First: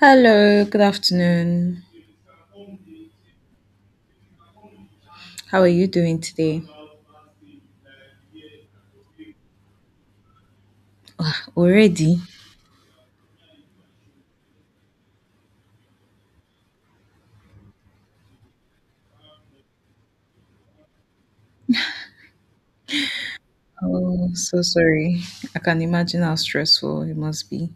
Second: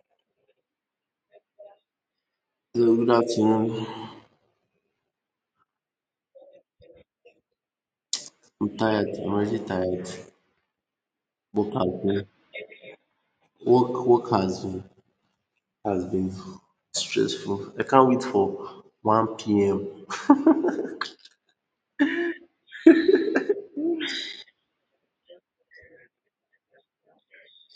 Hello, good afternoon. So good afternoon. How are you doing today? I'm tired. I'm already tired. Ah, Work has already? been work work has been stressful. I can't wait for 1 p.m. Oh, so sorry. I can imagine how stressful it must be.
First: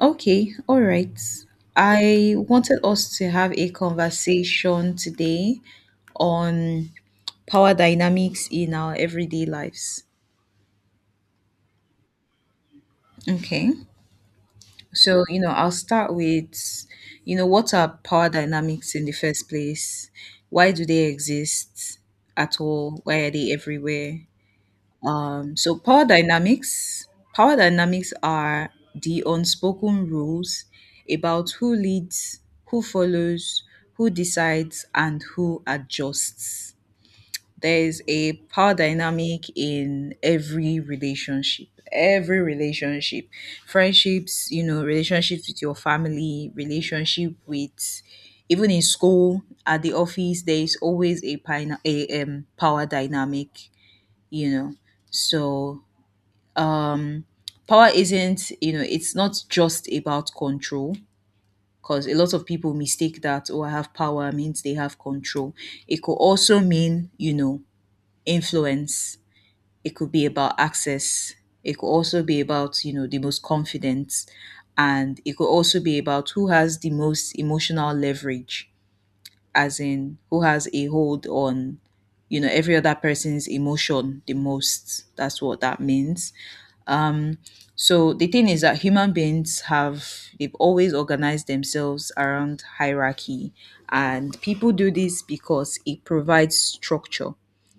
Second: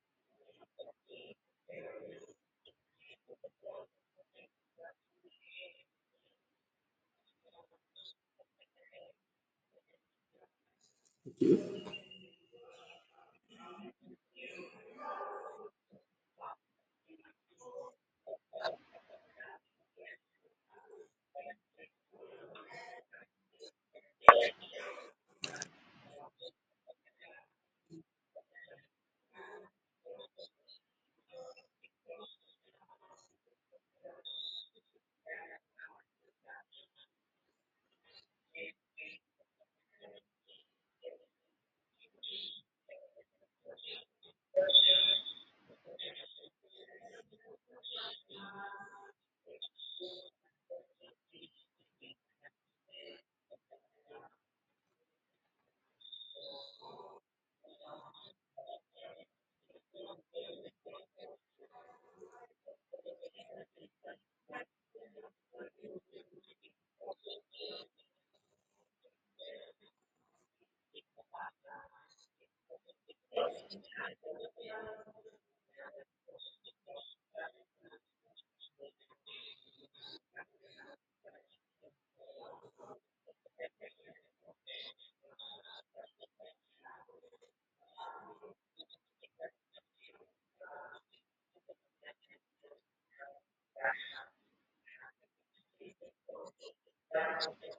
Okay, all right. I wanted us to have a conversation today on power dynamics in our everyday lives. Why Okay. So, I'll start with, what are power dynamics in the first place? Why do they exist at all? Why are they everywhere? So power dynamics are the unspoken rules about who leads, who follows, who decides, and who adjusts. There's a power dynamic in every relationship. Every relationship, friendships, relationships with your family, relationship with even in school, at the office, there is always a power dynamic, you know. So um power isn't it's not just about control, because a lot of people mistake that. Oh, I have power means they have control. It could also mean, influence. It could be about access. It could also be about, the most confident. And it could also be about who has the most emotional leverage, as in who has a hold on, every other person's emotion the most. That's what that means. So the thing is that human beings have they've always organized themselves around hierarchy, and people do this because it provides structure.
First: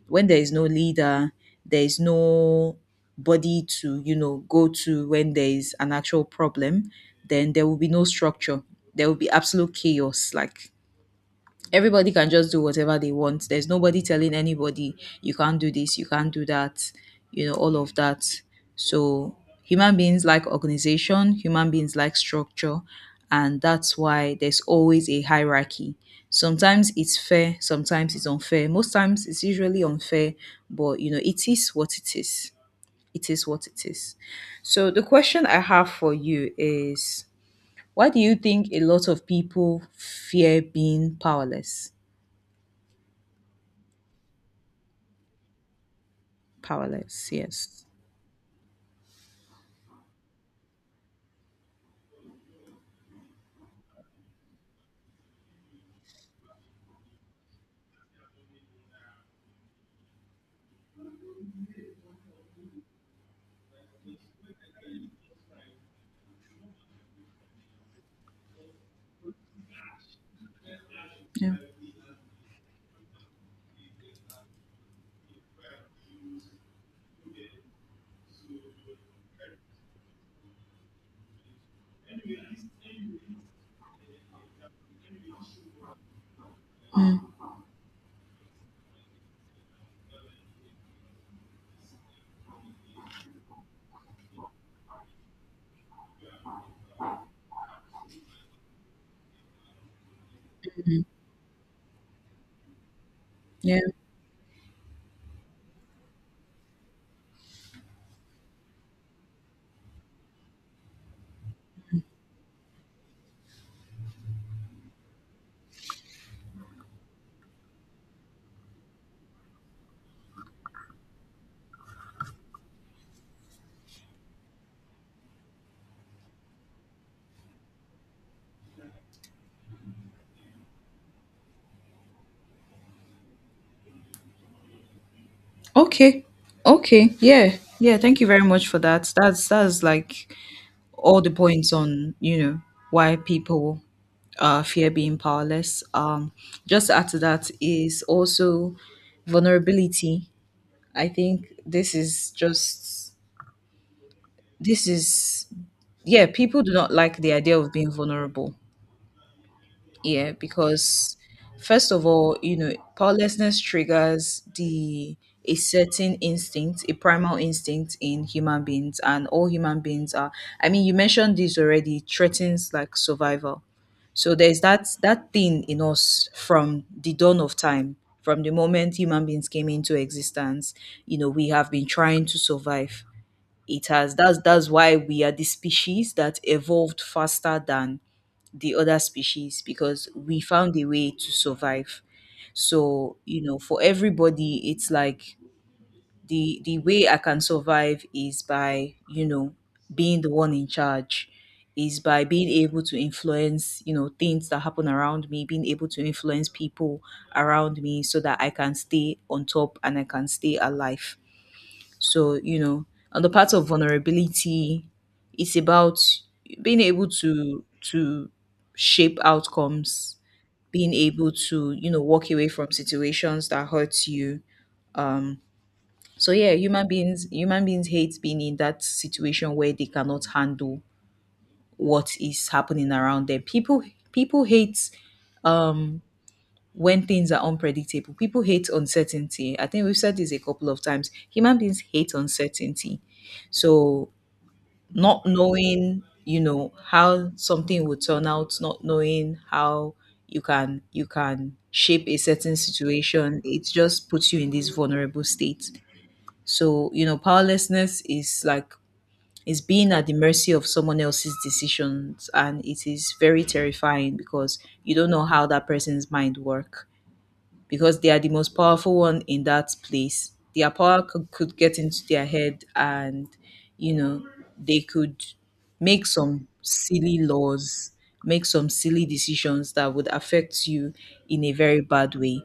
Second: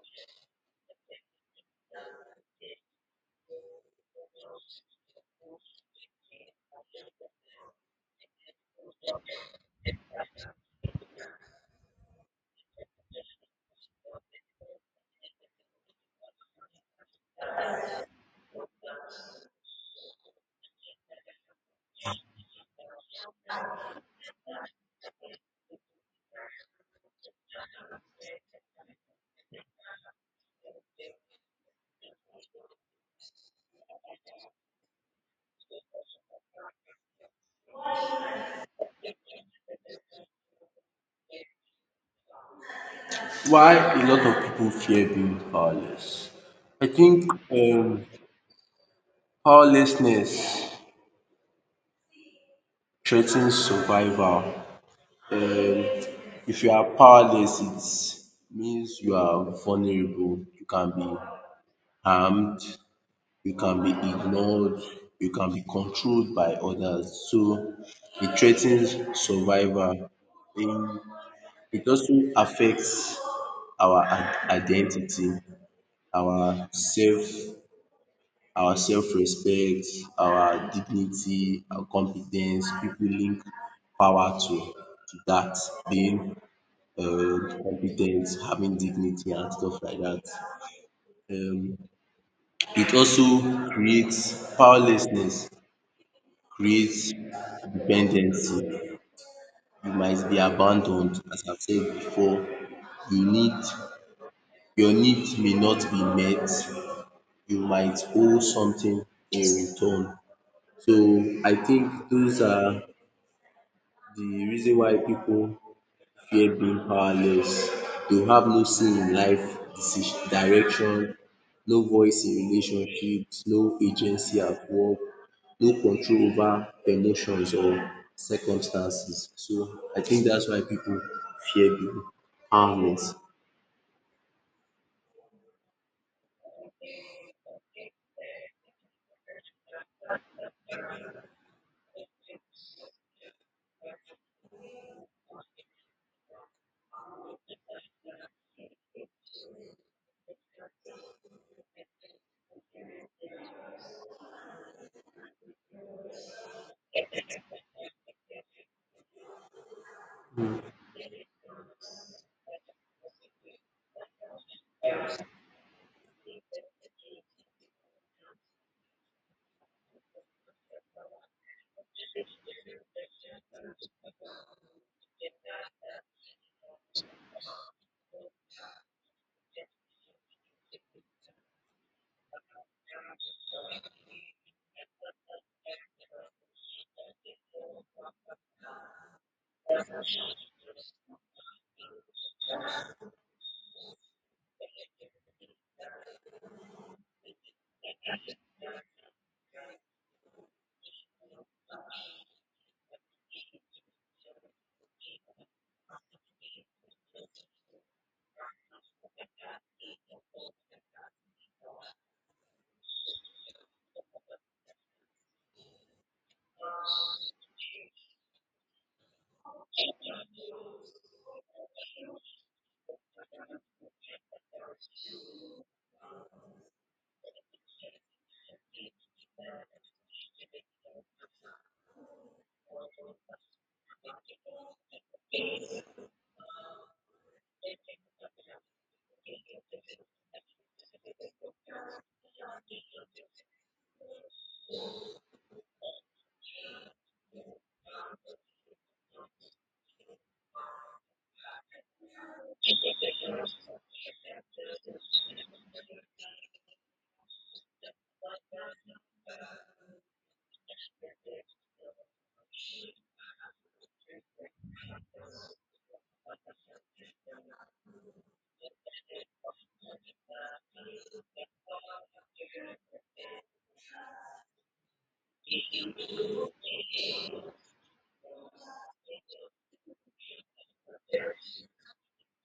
When there is no leader, there is no body to, go to when there is an actual problem, then there will be no structure. There will be absolute chaos, like everybody can just do whatever they want. There's nobody telling anybody you can't do this, you can't do that, all of that. So human beings like organization, human beings like structure, and that's why there's always a hierarchy. Sometimes it's fair, sometimes it's unfair. Most times it's usually unfair, but it is what it is. It is what it is. So the question I have for you is, why do you think a lot of people fear being powerless? a lot of people fear being powerless? I Powerless. think Yes. Powerlessness threatens survival. Um, if you are powerless, it means you are vulnerable. You can be harmed. You can be ignored, you can be controlled by others. So it threatens survival. Um, Yeah. It also affects our identity, our self, our self-respect, our dignity, our competence. People link power to that being competent, having dignity and stuff like that. Um, it also creates powerlessness creates dependency. You might be abandoned, as I've said before. You need Yeah. your need may not be met. You might owe something in return. So I think those are the reason why people fear being powerless. They will have no say in life decision, direction, no voice in relationships, no agency at work, no control over emotions or circumstances. So I think that's why people fear being harmless. Okay. Okay. Yeah. Yeah. Thank you very much for that. That's like all the points on, why people fear being powerless. Just to add to that is also vulnerability. I think this is yeah, people do not like the idea of being vulnerable. Yeah, Um, because first of all, powerlessness triggers the a certain instinct, a primal instinct in human beings, and all human beings are. I mean, you mentioned this already. Threatens like survival. So there's that thing in us from the dawn of time, from the moment human beings came into existence. We have been trying to survive. It has That's why we are the species that evolved faster than the other species, because we found a way to survive. So, for everybody, it's like the way I can survive is by, being the one in charge, is by being able to influence, things that happen around me, being able to influence people around me so that I can stay on top and I can stay alive. So, on the part of vulnerability, it's about being able to shape outcomes, being able to, walk away from situations that hurt you. Um so yeah, human beings hate being in that situation where they cannot handle what is happening around them. People hate um when things are unpredictable. People hate uncertainty. I think we've said this a couple of times. Human beings hate uncertainty. So not knowing, how something will turn out, not knowing how you can shape a certain situation, it just puts you in this vulnerable state. So powerlessness is like, is being at the mercy of someone else's decisions, and it is very terrifying because you don't know how that person's mind work, because they are the most powerful one in that place. Their power could get into their head, and, you know, they could make some silly laws, make some silly decisions that would affect you in a very bad way.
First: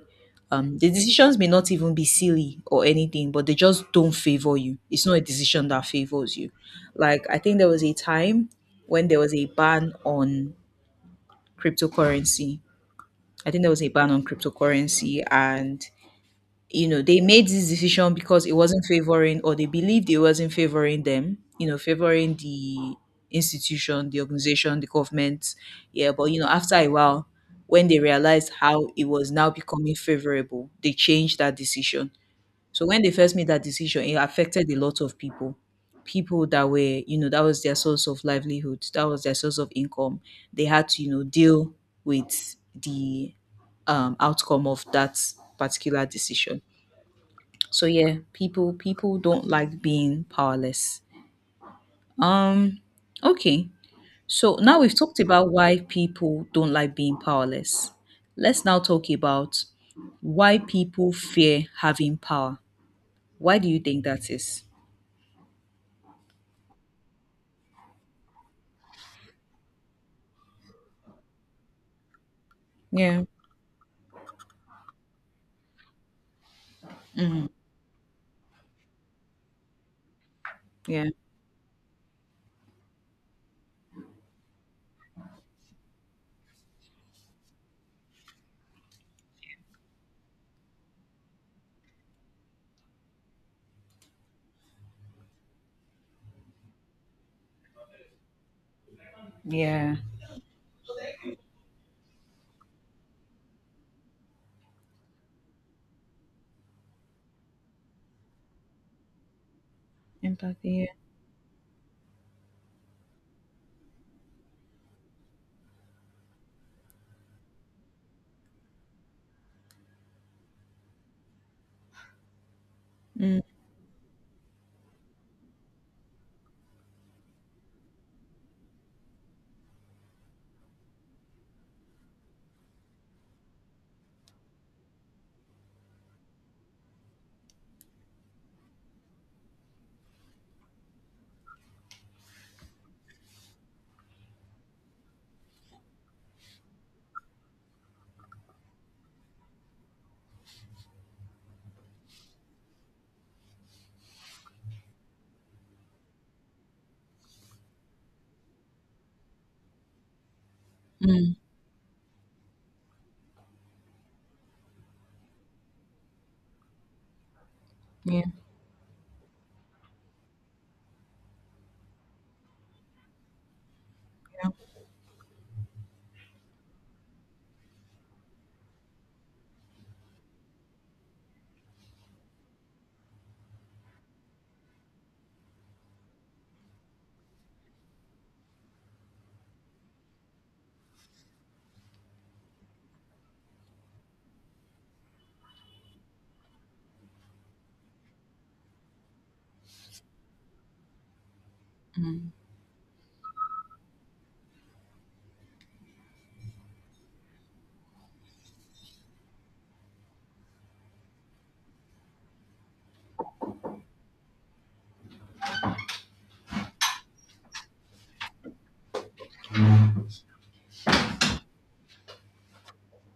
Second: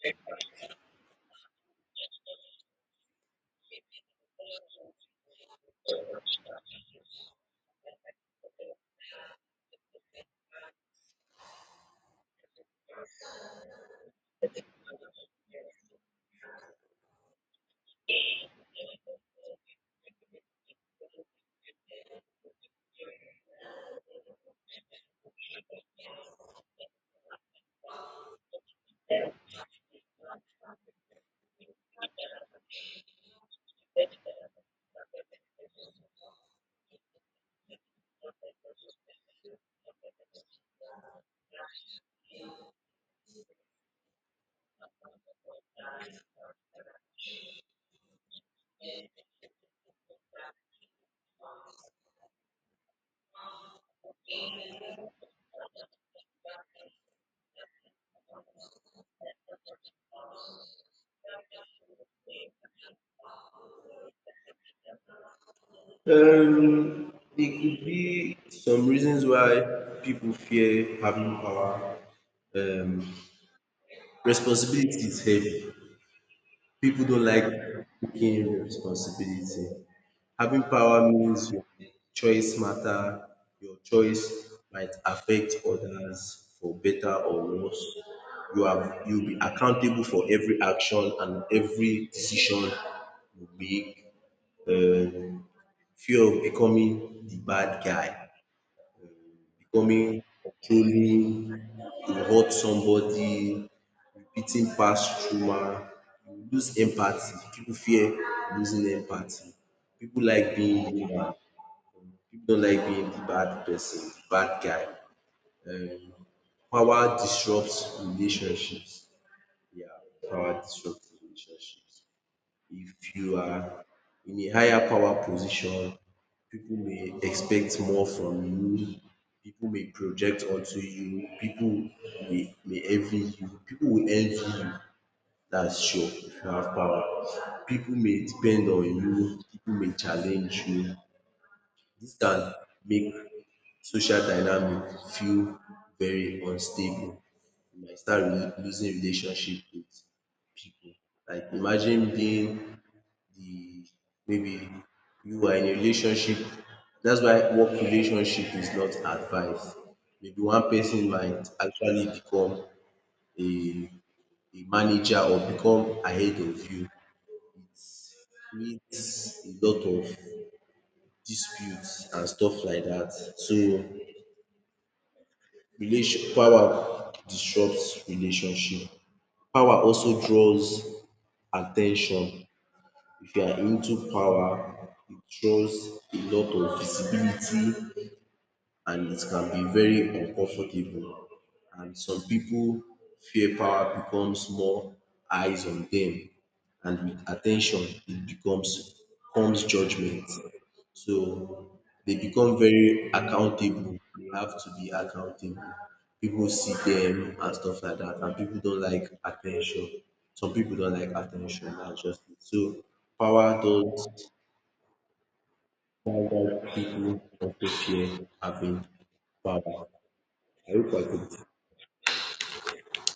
The decisions may not even be silly or anything, but they just don't favor you. It's not a decision that favors you. Like, I think there was a time when there was a ban on cryptocurrency. I think there was a ban on cryptocurrency, and they made this decision because it wasn't favoring, or they believed it wasn't favoring them, favoring the institution, the organization, the government. Yeah, but after a while, when they realized how it was now becoming favorable, they changed that decision. So when they first made that decision, it affected a lot of people, people that were, that was their source of livelihood, that was their source of income. They had to, deal with the outcome of that particular decision. So yeah, people don't like being powerless. Um okay. So now we've talked about why people don't like being powerless. Let's now talk about why people fear having power. Why do you think that is? there could be some reasons why people fear having power. Um, Yeah. Responsibility is heavy. People don't like taking responsibility. Having Yeah. power means your choice matter. Your choice might affect others for better or worse. You'll be accountable for every action and every decision you make. Um, Fear of becoming the bad guy, Yeah. becoming controlling, you hurt somebody, repeating past trauma, you lose empathy. People fear losing empathy. People like Empathy. being human. People don't like being the bad person, the bad guy. Um, Power disrupts relationships. Yeah, power disrupts relationships. If Yeah. you Mm, are in a higher power position, people may expect more from you. People may project onto you. People may envy you. People will envy you. That's sure if you have power. People may depend on you. People may challenge you. This can make social dynamic feel very unstable. You might start losing relationship with people. Like imagine being the maybe you are in a relationship. That's why work relationship is not advised. Maybe one person mm, might actually become a a manager or become ahead of you, yeah. create a lot of disputes and stuff like that. So Yeah. Relation Power disrupt relationship. Power also draws at ten tion. If you are into power, it draws a lot of visibility and it can be very uncomfortable. And some people fear power becomes more eyes on them, and with attention, it becomes comes judgment. So they become very accountable. They have to be accountable. People see them and stuff like that, and people don't like attention. Some people don't like attention. That's just it. So power does power does people also fear having power. I hope I could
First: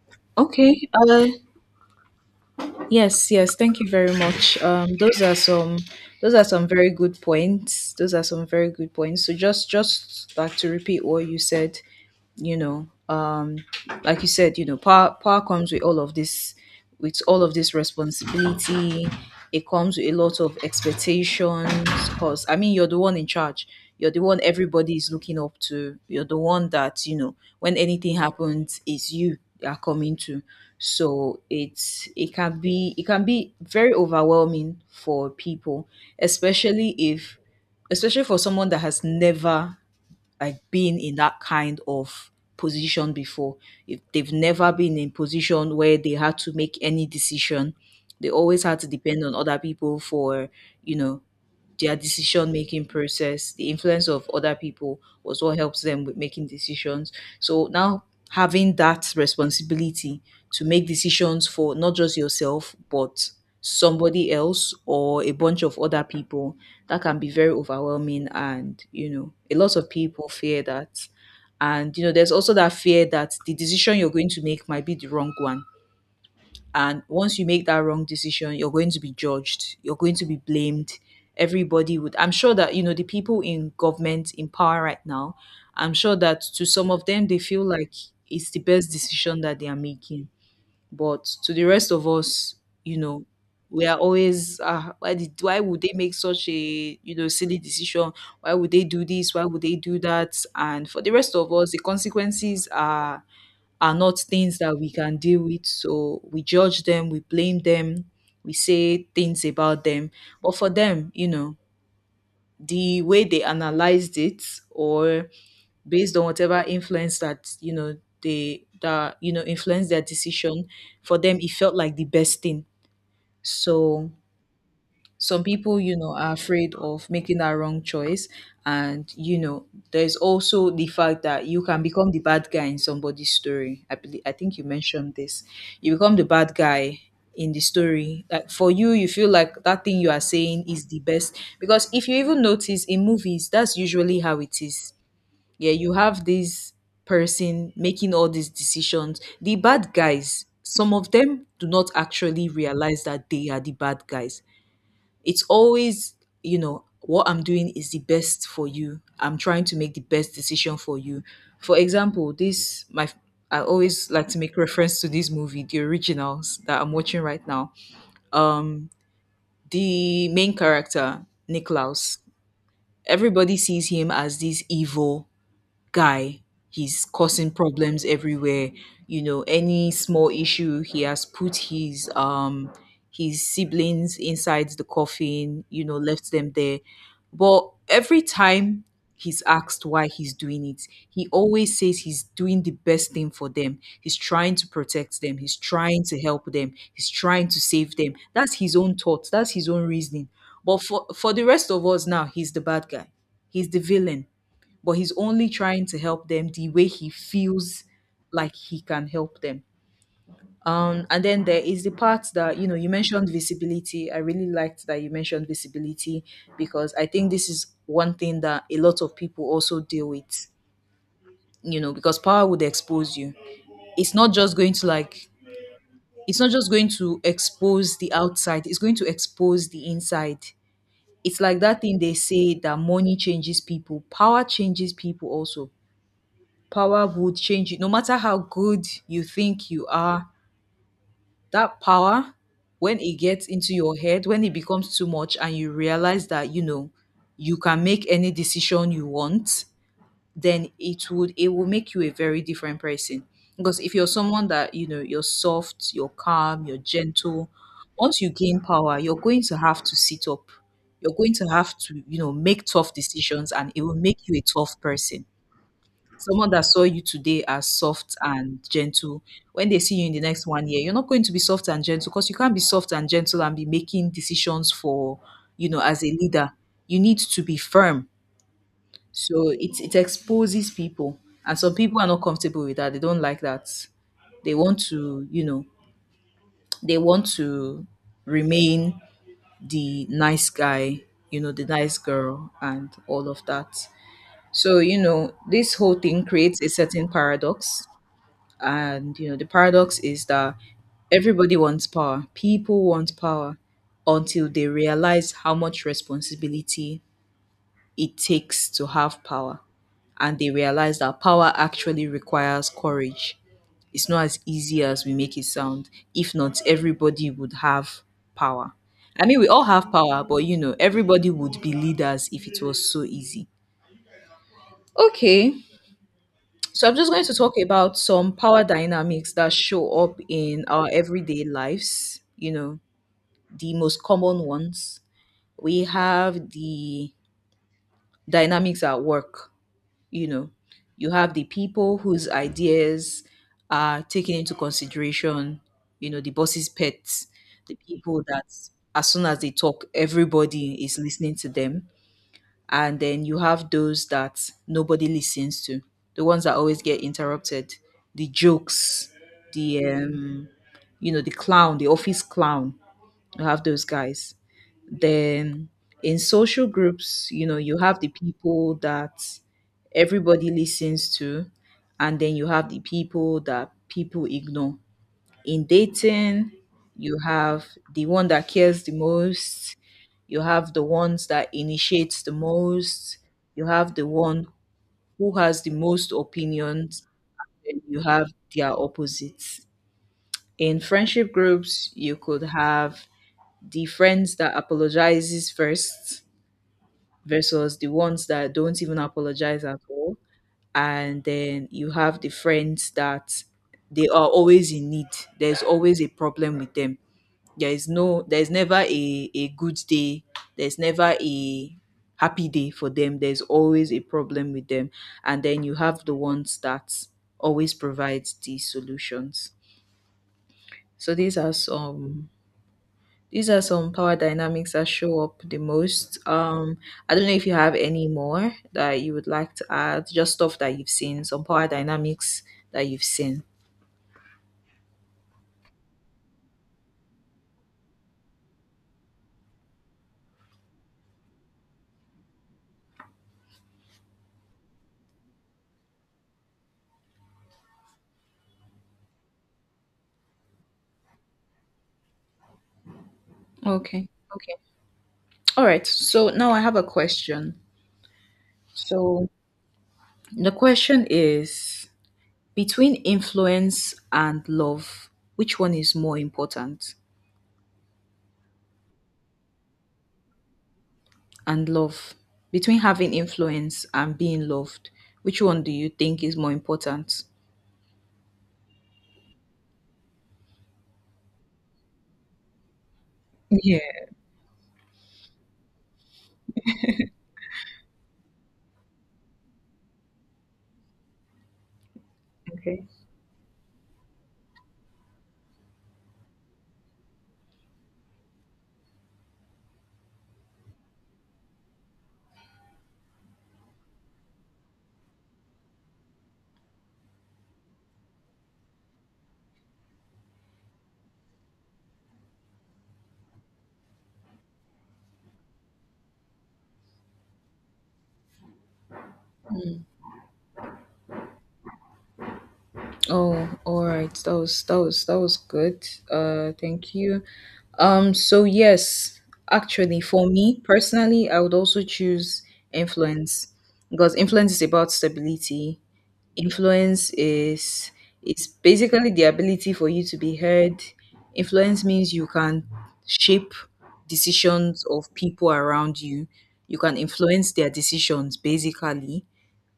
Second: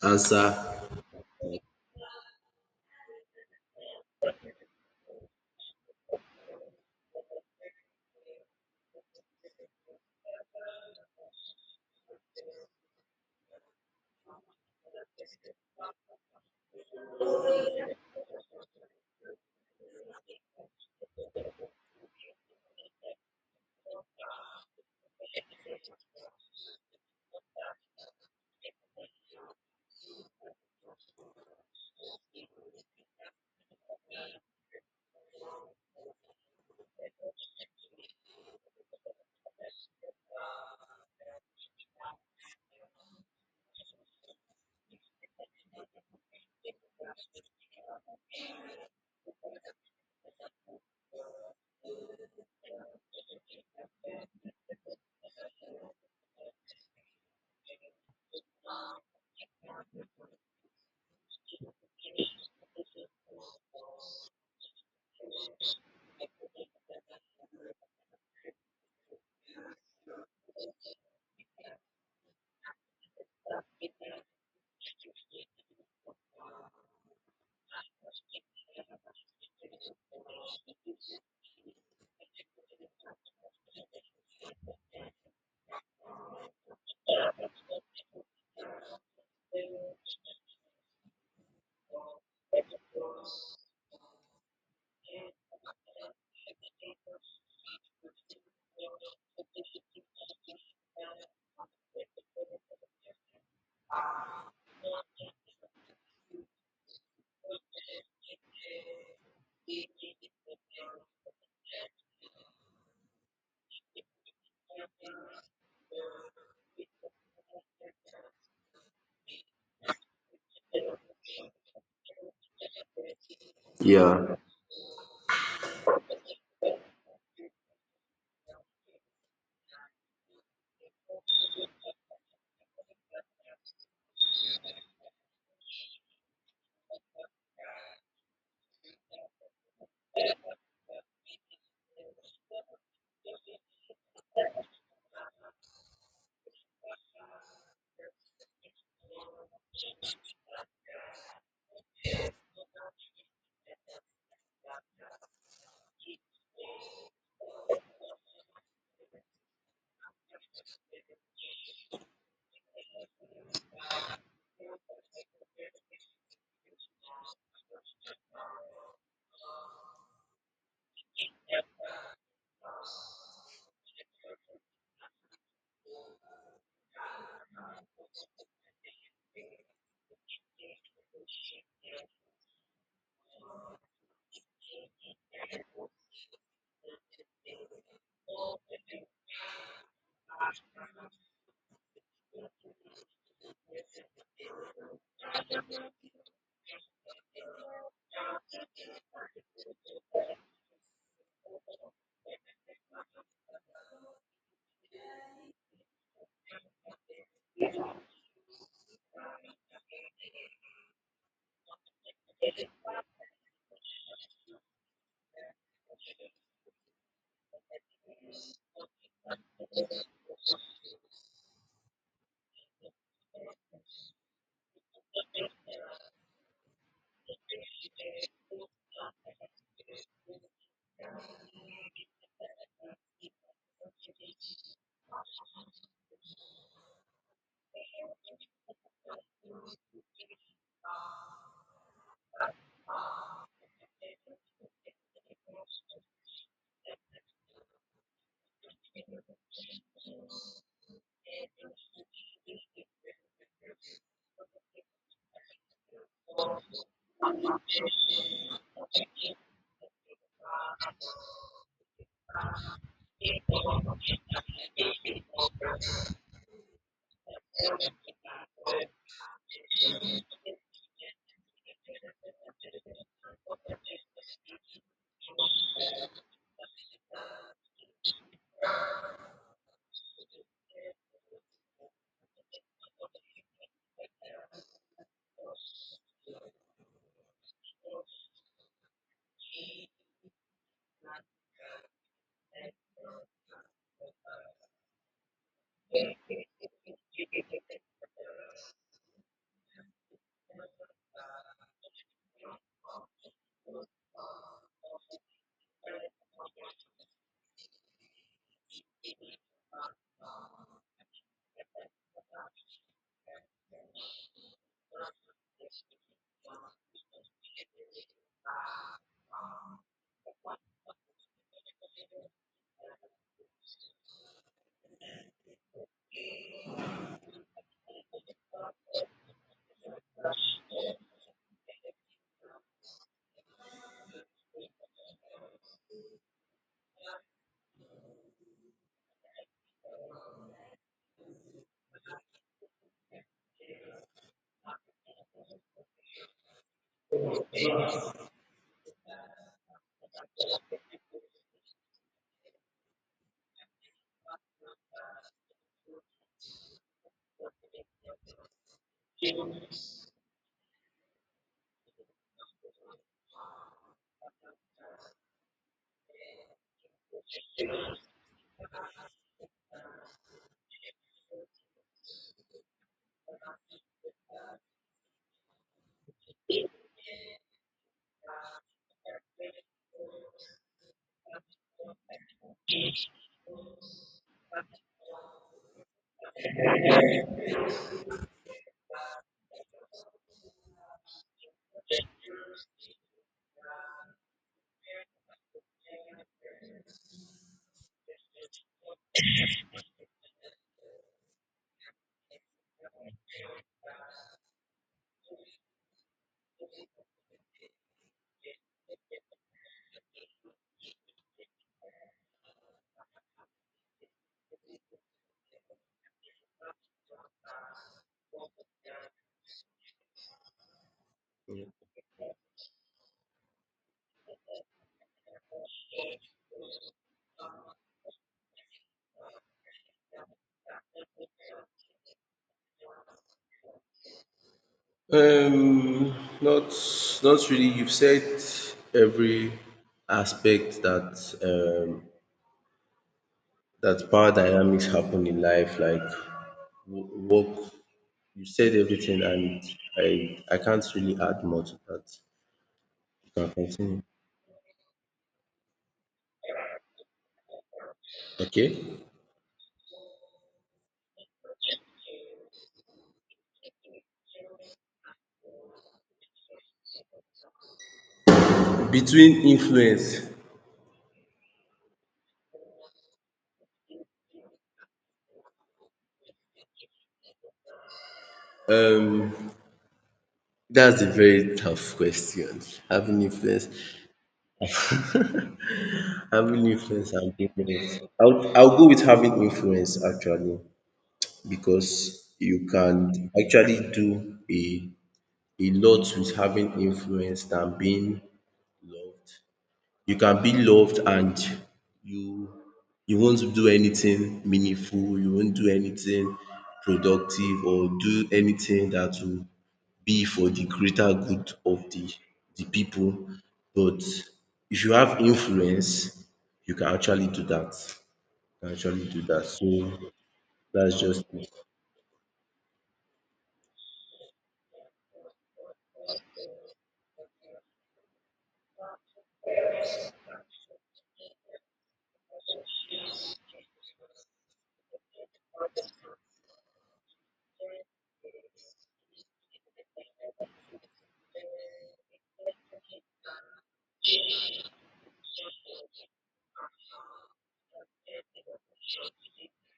answer. Okay. Yes, yes, thank you very much. Those are some those are some very good points. Those are some very good points. So just to repeat what you said, you know um like you said, power comes with all of this, with all of this responsibility. It comes with a lot of expectations, because I mean, you're the one in charge, you're the one everybody is looking up to, you're the one that, when anything happens, it's you they are coming to. So it can be very overwhelming for people, especially if especially for someone that has never like been in that kind of position before. If they've never been in position where they had to make any decision, they always had to depend on other people for, you know, their decision making process, the influence of other people was what helps them with making decisions. So now, having that responsibility to make decisions for not just yourself but somebody else or a bunch of other people, that can be very overwhelming, and a lot of people fear that. And there's also that fear that the decision you're going to make might be the wrong one, and once you make that wrong decision, you're going to be judged, you're going to be blamed. I'm sure that, the people in government in power right now, I'm sure that to some of them, they feel like it's the best decision that they are making. But to the rest of us, you know, we are always, why would they make such a, silly decision? Why would they do this? Why would they do that? And for the rest of us, the consequences are not things that we can deal with. So we judge them, we blame them, we say things about them. But for them, the way they analyzed it, or based on whatever influence that, influenced their decision, for them it felt like the best thing. So Yeah. some people, are afraid of making that wrong choice. And there's also the fact that you can become the bad guy in somebody's story. I believe, I think you mentioned this. You become the bad guy in the story. Like, for you feel like that thing you are saying is the best, because if you even notice in movies, that's usually how it is. Yeah, you have this person making all these decisions, the bad guys, some of them do not actually realize that they are the bad guys. It's always, what I'm doing is the best for you. I'm trying to make the best decision for you. For example, this my I always like to make reference to this movie, The Originals, that I'm watching right now. The main character, Niklaus, everybody sees him as this evil guy. He's causing problems everywhere. You know, any small issue, he has put his siblings inside the coffin, left them there. But every time he's asked why he's doing it, he always says he's doing the best thing for them. He's trying to protect them, he's trying to help them, he's trying to save them. That's his own thoughts, that's his own reasoning. But for the rest of us now, he's the bad guy. He's the villain, but he's only trying to help them the way he feels like he can help them. And then there is the part that, you mentioned visibility. I really liked that you mentioned visibility because I think this is one thing that a lot of people also deal with. You know, because power would expose you. It's not just going to like it's not just going to expose the outside, it's going to expose the inside. It's like that thing they say that money changes people, power changes people also, power would change you. No matter how good you think you are, that power, when it gets into your head, when it becomes too much, and you realize that, you know, you can make any decision you want, then it will make you a very different person. Because if you're someone that, you know, you're soft, you're calm, you're gentle, once you gain power, you're going to have to sit up. You're going to have to, you know, make tough decisions and it will make you a tough person. Someone that saw you today as soft and gentle, when they see you in the next 1 year, you're not going to be soft and gentle because you can't be soft and gentle and be making decisions for, you know, as a leader. You need to be firm. So it exposes people. And some people are not comfortable with that. They don't like that. They want to, you know, they want to remain the nice guy, you know, the nice girl, and all of that. So, you know, this whole thing creates a certain paradox. And you know, the paradox is that everybody wants power. People want power until they realize how much responsibility it takes to have power. And they realize that power actually requires courage. It's not as easy as we make it sound. If not, everybody would have power. I mean, we all have power, but you know, everybody would be leaders if it was so easy. Okay. So I'm just going to talk about some power dynamics that show up in our everyday lives, you know, the most common ones. We have the dynamics at work, you know. You have the people whose ideas are taken into consideration, you know, the boss's pets, the people that as soon as they talk, everybody is listening to them, and then you have those that nobody listens to, the ones that always get interrupted, the jokes, the you know, the clown, the office clown, you have those guys. Then in social groups, you know, you have the people that everybody listens to, and then you have the people that people ignore. In dating, you have the one that cares the most, you have the ones that initiates the most, you have the one who has the most opinions, and you have their opposites. In friendship groups, you could have the friends that apologizes first versus the ones that don't even apologize at all, and then you have the friends that they are always in need, there's always a problem with them, there is no there's never a good day, there's never a happy day for them, there's always a problem with them, and then you have the ones that always provide the solutions. So these are Yeah. some, these are some power dynamics that show up the most. I don't know if you have any more that you would like to add, just stuff that you've seen, some power dynamics that you've seen. Um, Not not really. You've said every aspect that um, that power dynamics happen in life, like work. You said everything, and I can't really add more to that. You can continue. Okay. Okay, all right. So now I have a question. Okay. So the question is, between influence and love, which one is more important? Between influence, And love. Between having influence and being loved, which one do you think is more important? um, that's a very tough question. Having influence, Yeah. having influence. I'll go with having influence actually because you Okay. can actually do a lot with having influence than being loved. You can be loved and you you won't do anything meaningful, you won't do anything productive or do anything that will be for the greater good of the people. But if you have influence, you can actually do that. So that's just it. Oh, all right. That was good. Thank you. So yes, actually for me personally, I would also choose influence because influence is about stability. Influence is basically the ability for you to be heard. Influence means you can shape decisions of people around you. You can influence their decisions basically.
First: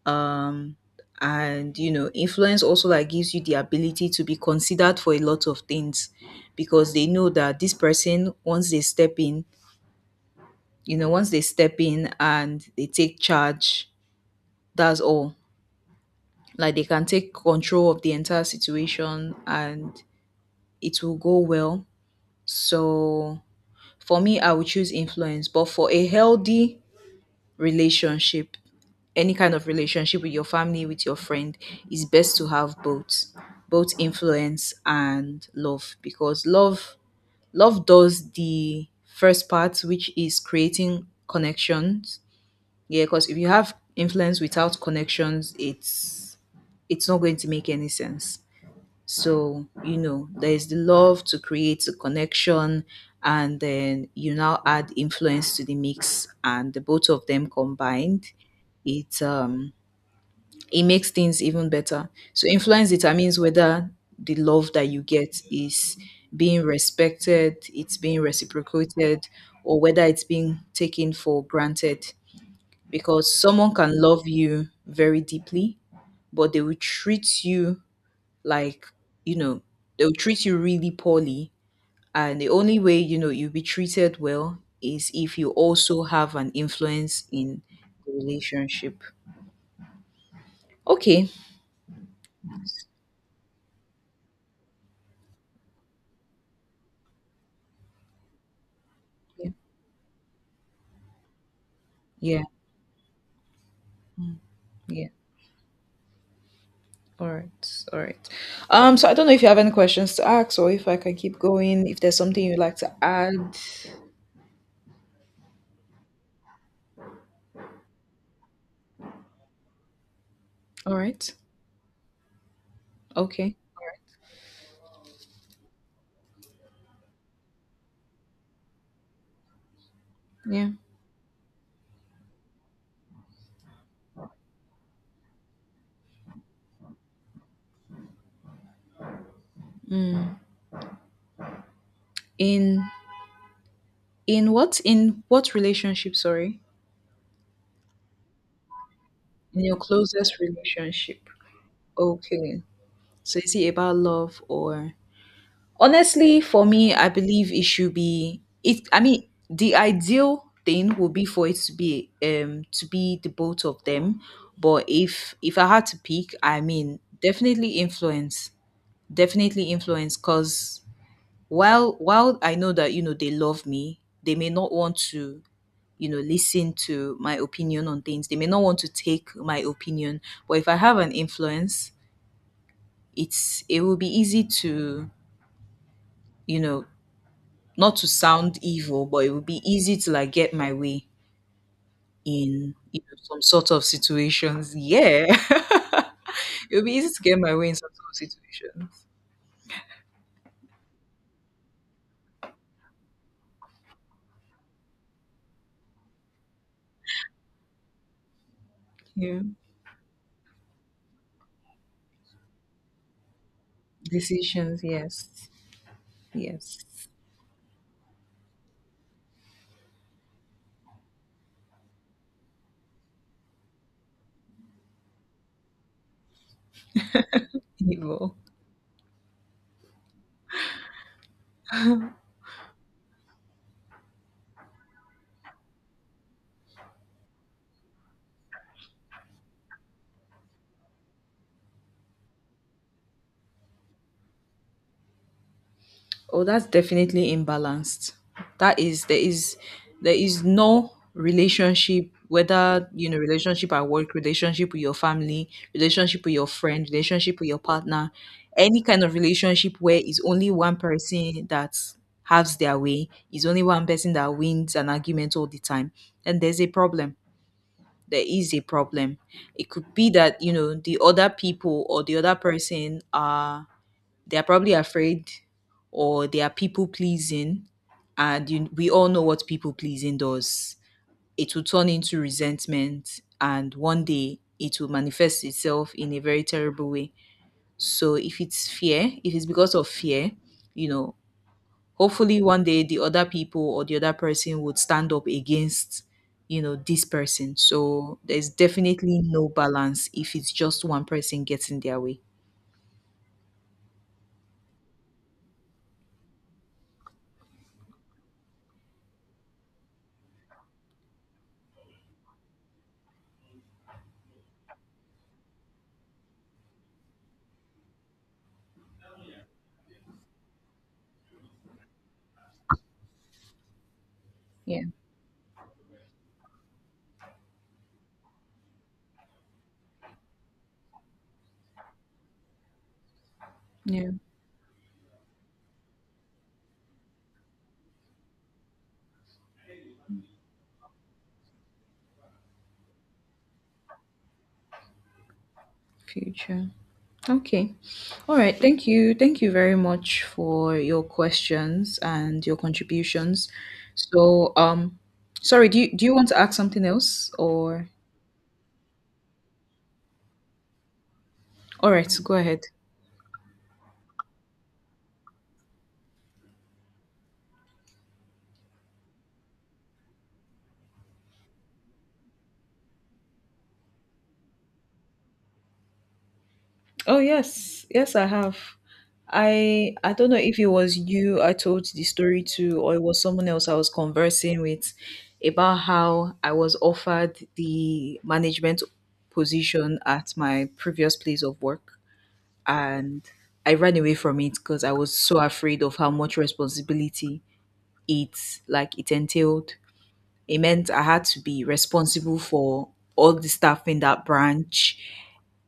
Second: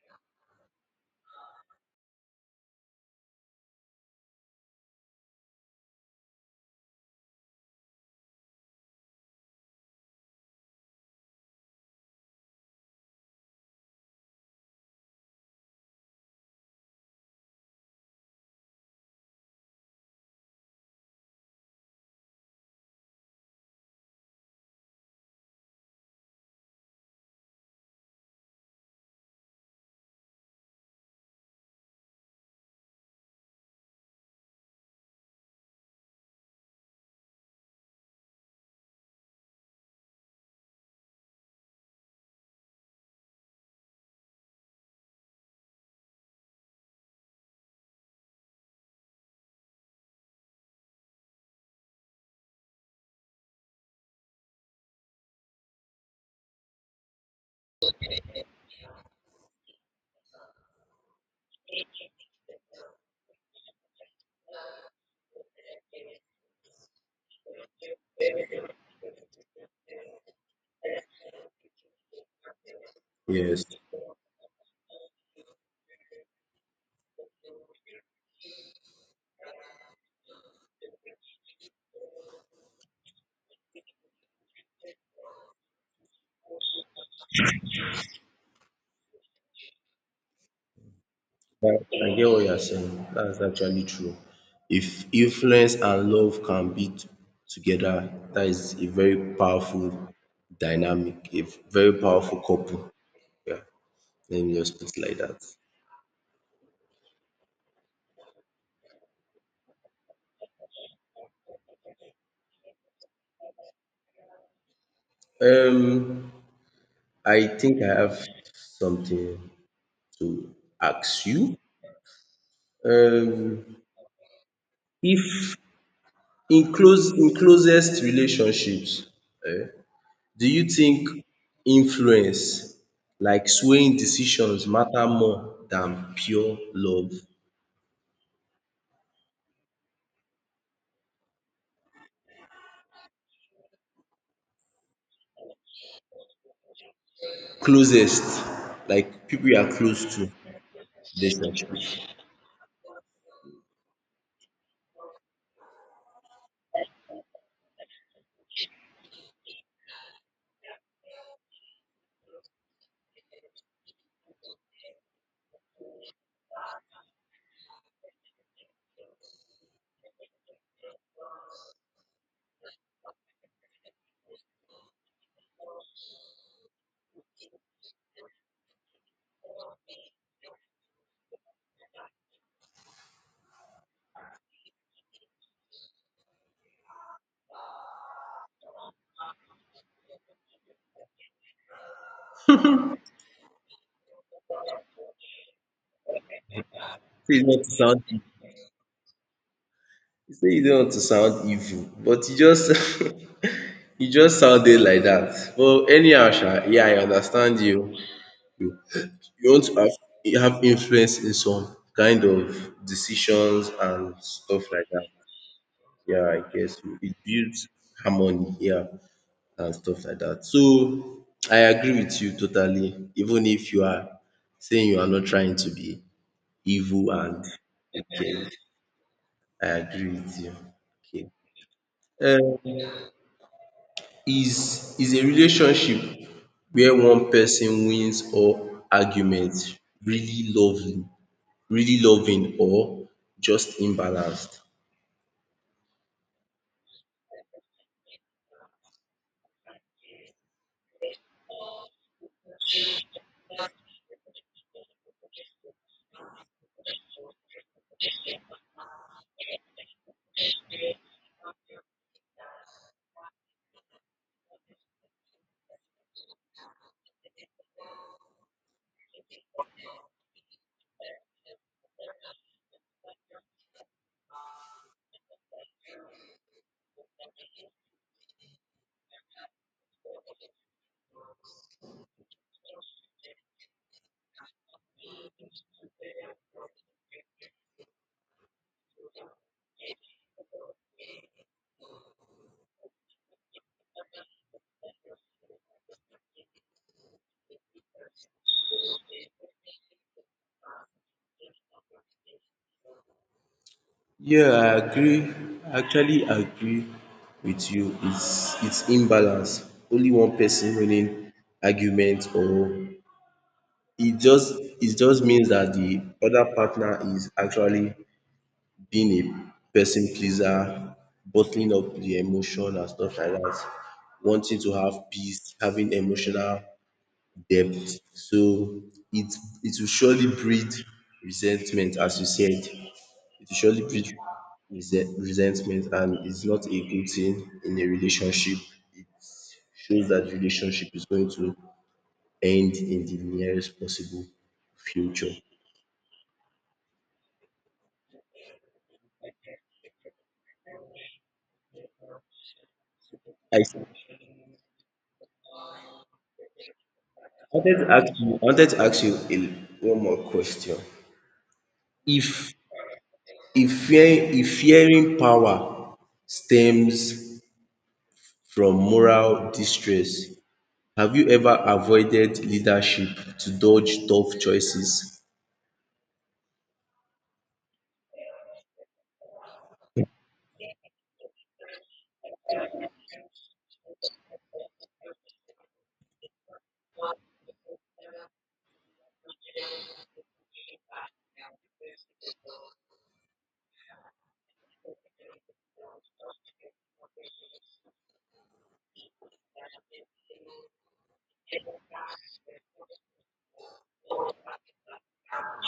Um and you know, influence also like gives you the ability to be considered for a lot of things because they know that this person once they step in, you know, once they step in and they take charge, that's all, like they can take control of the entire situation and it will go well. So for me, I would choose influence. But for a healthy relationship, any kind of relationship with your family, with your friend, it's best to have both, both influence and love, because love, love does the first part, which is creating connections. Yeah, because if you have influence without connections, it's not going to make any sense. So, you know, there's the love to create a connection, and then you now add influence to the mix, and the both of them combined, it it makes things even better. So influence determines whether the love that you get is being respected, it's being reciprocated, or whether it's being taken for granted. Because Yes, someone can love you very deeply, but they will treat you like, you know, they'll treat you really poorly, and the only way you know you'll be treated well is if you also have an influence in the relationship. Okay. that, I get what you're saying. That's actually true. If influence and love can be together, that is a very Yeah. powerful dynamic, a very powerful Yeah, couple. Yeah, let me just put it yeah. like that. All right, all right. So I don't know if you have any questions to ask or if I can keep going, if there's something you'd like to add. Um, I think I have something to All ask right. you. Okay. Um, if in closest relationships, do you Yeah. think influence like swaying decisions matter more than pure love? Mm. In what relationship, sorry? Closest like people you In are your close to closest relationship. relationship. Okay. So is it about love, or honestly for me I believe it should be it, I mean, the ideal thing would be for it to be the both of them. But if I had to pick, I mean definitely influence. Definitely influence because while I know that you know they love me, they may not want to, you know, listen to my opinion on things. They may not want to take my opinion. But if I have an influence, it will be easy to, you know, not to sound evil, but it would be easy to like get my way in, you know, some sort of situations. Yeah. It would be easy to Say get e my not way to in some sound sort of e, situations. say e no to sound evil but you just you just sounded like that. But anyhow sha yeah I understand you. You Yeah. you want to have you have influence in some kind of decisions and stuff Decisions, like that. yes. Yeah I Yes. guess it builds harmony yeah. And stuff like that. So I agree with you totally, even if you are saying you are not trying to be evil and Evil. wicked. I agree with you. Okay. Uh, is a relationship where one person wins or argument really lovely, really loving or just imbalanced? Oh, that's definitely imbalanced. That is, there is, there is no relationship, whether you know, relationship at work, relationship with your family, relationship with your friend, relationship with your partner, any kind of relationship where it's only one person that has their way, is only one person that wins an argument all the time, then there's a problem. There is a problem. It could be that, you know, the other people or the other person are, they are probably afraid or they are people pleasing. And you, we all know what people pleasing does. It will turn into resentment and one day it will manifest itself in a very terrible way. So if it's fear, if it's because of fear, you know, hopefully one day the other people or the other person would stand up against, you know, this person. So there's definitely no balance if it's just one person getting their way. Yeah, I agree. I actually agree with you. It's imbalance. Only one person winning argument or it just it just means that the other partner is actually being a person pleaser, bottling up the emotion and stuff like that, wanting to Yeah. have peace, having emotional depth. So it it will surely breed resentment, as you said it will surely Yeah. breed resentment and it's not a good thing in a relationship. It shows that the relationship is going to end in the nearest possible future. Future. Okay. All right. Thank you. Thank you very much for your questions and your contributions. I So, sorry, do you want to ask something else, or? I wanted to ask you a, one more question. All right, go If ahead. If fearing power stems from moral distress, have you ever avoided leadership to dodge tough choices? Oh, yes. Yes, I have. I don't know if it was you I told the story to, or it was someone else I was conversing with about how I was offered the management position at my previous place of work, and I ran away from it because I was so afraid of how much responsibility it like it entailed. It meant I had to be responsible for all the staff in that branch.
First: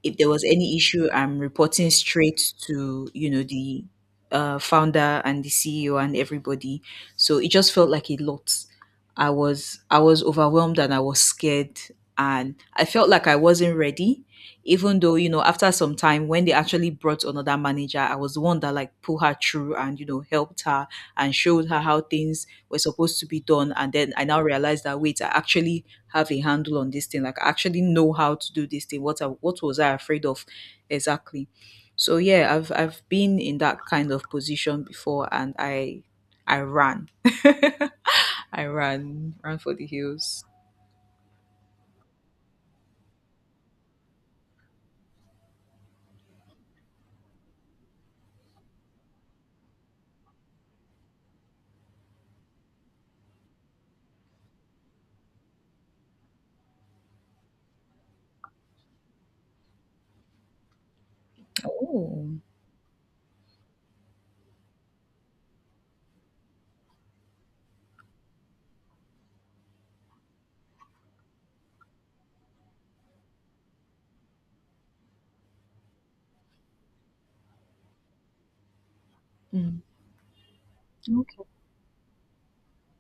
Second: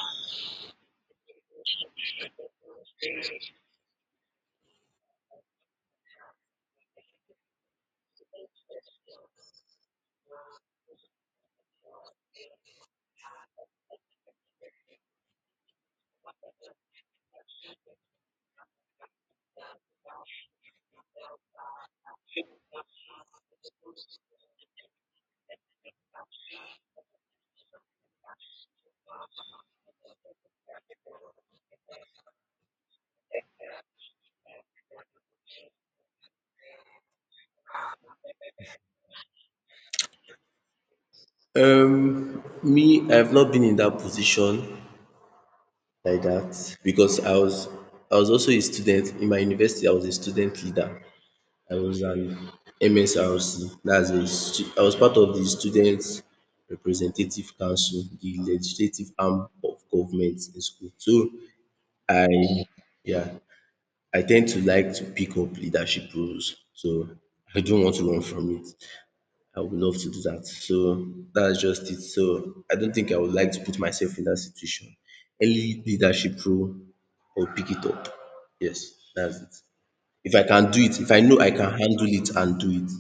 If there was any issue, I'm reporting straight to, you know, the founder and the CEO and everybody. So it just felt like a lot. I was overwhelmed and I was scared, and I felt like I wasn't ready. Even though, you know, after some time when they actually brought another manager, I was the one that like pulled her through and, you know, helped her and showed her how things were supposed to be done. And then I now realized that wait, I actually have a handle on this thing. Like I actually know how to do this thing. What was I afraid of exactly? So yeah, I've been in that kind of position before and I ran. I ran for the hills. Me, I've not been in that position like that because I was also a student in my university. I was a student leader. I was an MSRC. That's a stu- I was part of the students representative council, the legislative arm of government in school. So I Oh. yeah, I tend to like to pick up leadership roles. So I don't want to run from it. I would love to do that. So that's just it. So I don't think I would like to put myself in that situation. Any leadership role, I'll pick it up. Yes, that's it. Mm. If I can do it, if I know Okay. I can handle it and do it,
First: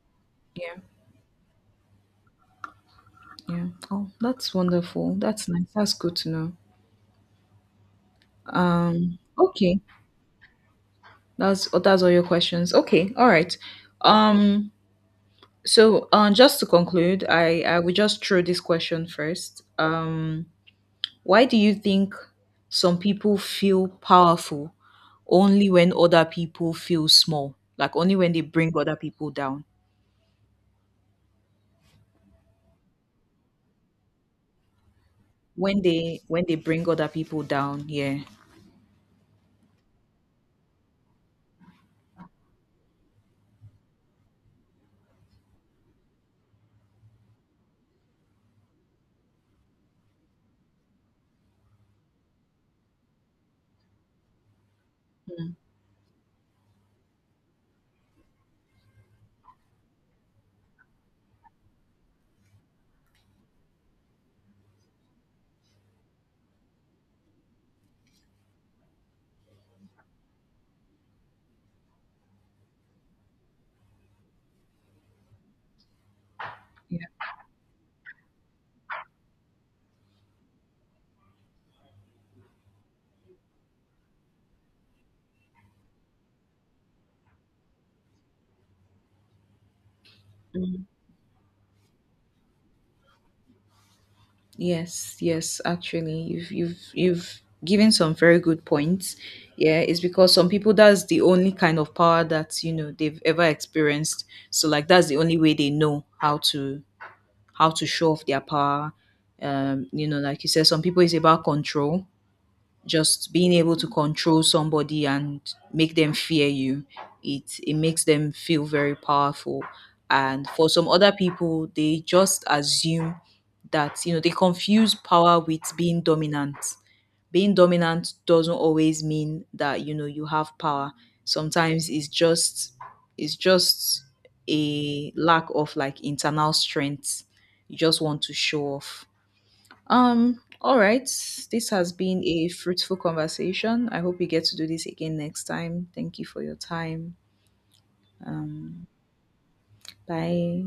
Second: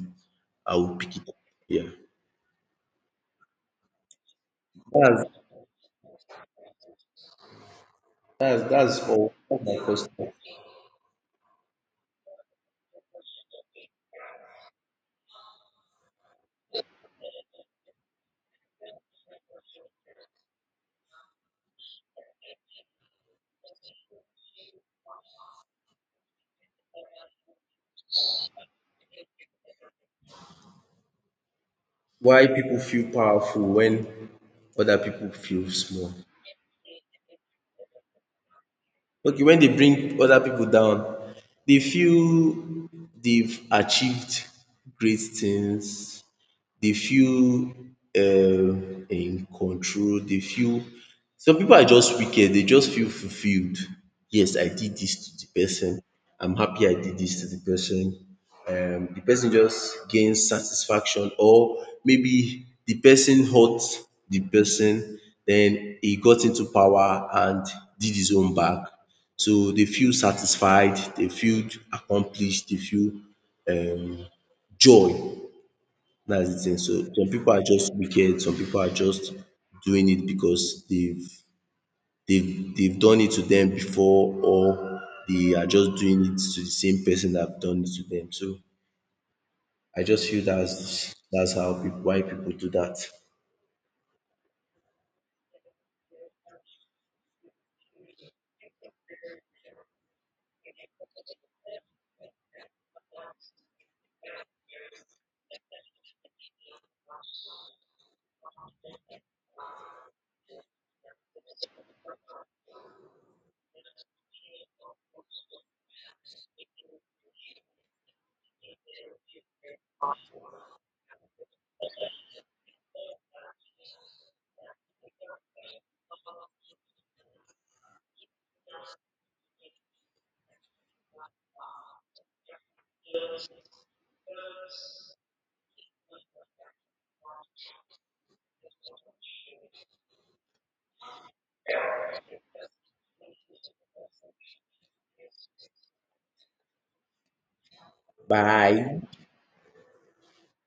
I Yeah. will pick it up. Yeah. Yeah. Oh, that's wonderful. That's That's nice. That's good to know. that's all my Okay. question. That's, oh, that's all your questions. Okay. All right. Um So, just to conclude, I will just throw this question first. Why do you think some people feel powerful only when other people feel small? Like only when they bring other people down. Why people feel powerful when other people feel When small. they bring other people down, yeah. Okay, when they bring other people down, they feel they've achieved great things. They feel in control, they feel some people are just wicked, they just feel fulfilled. Yes, I did this to the person, I'm happy I did this to the person. The person just gains satisfaction or maybe the person hurt the person, then he got into power and did his own back. So they feel satisfied, they feel accomplished, they feel um joy. That's the thing. So Yeah. some people are just wicked, some people are just doing it because they've done it to them before or they are just doing it to the same person that have done it to them. So I just feel Mm. That's how pipu why people do that. Yes, yes, actually, you've given some very good points. Yeah, it's because some people, that's the only kind of power that you know they've ever experienced. So like that's the only way they know how to, how to show off their power. You know, like you said, some people it's about control. Just being able to control somebody and make them fear you. It makes them feel very powerful. And for some other people, they just assume that, you know, they confuse power with being dominant. Being dominant doesn't always mean that you know you have power. Sometimes it's just a lack of like internal strength. You just want to show off. All right, this has been a fruitful conversation. I hope we get to do this again next time. Thank you for your time. Bye. Bye.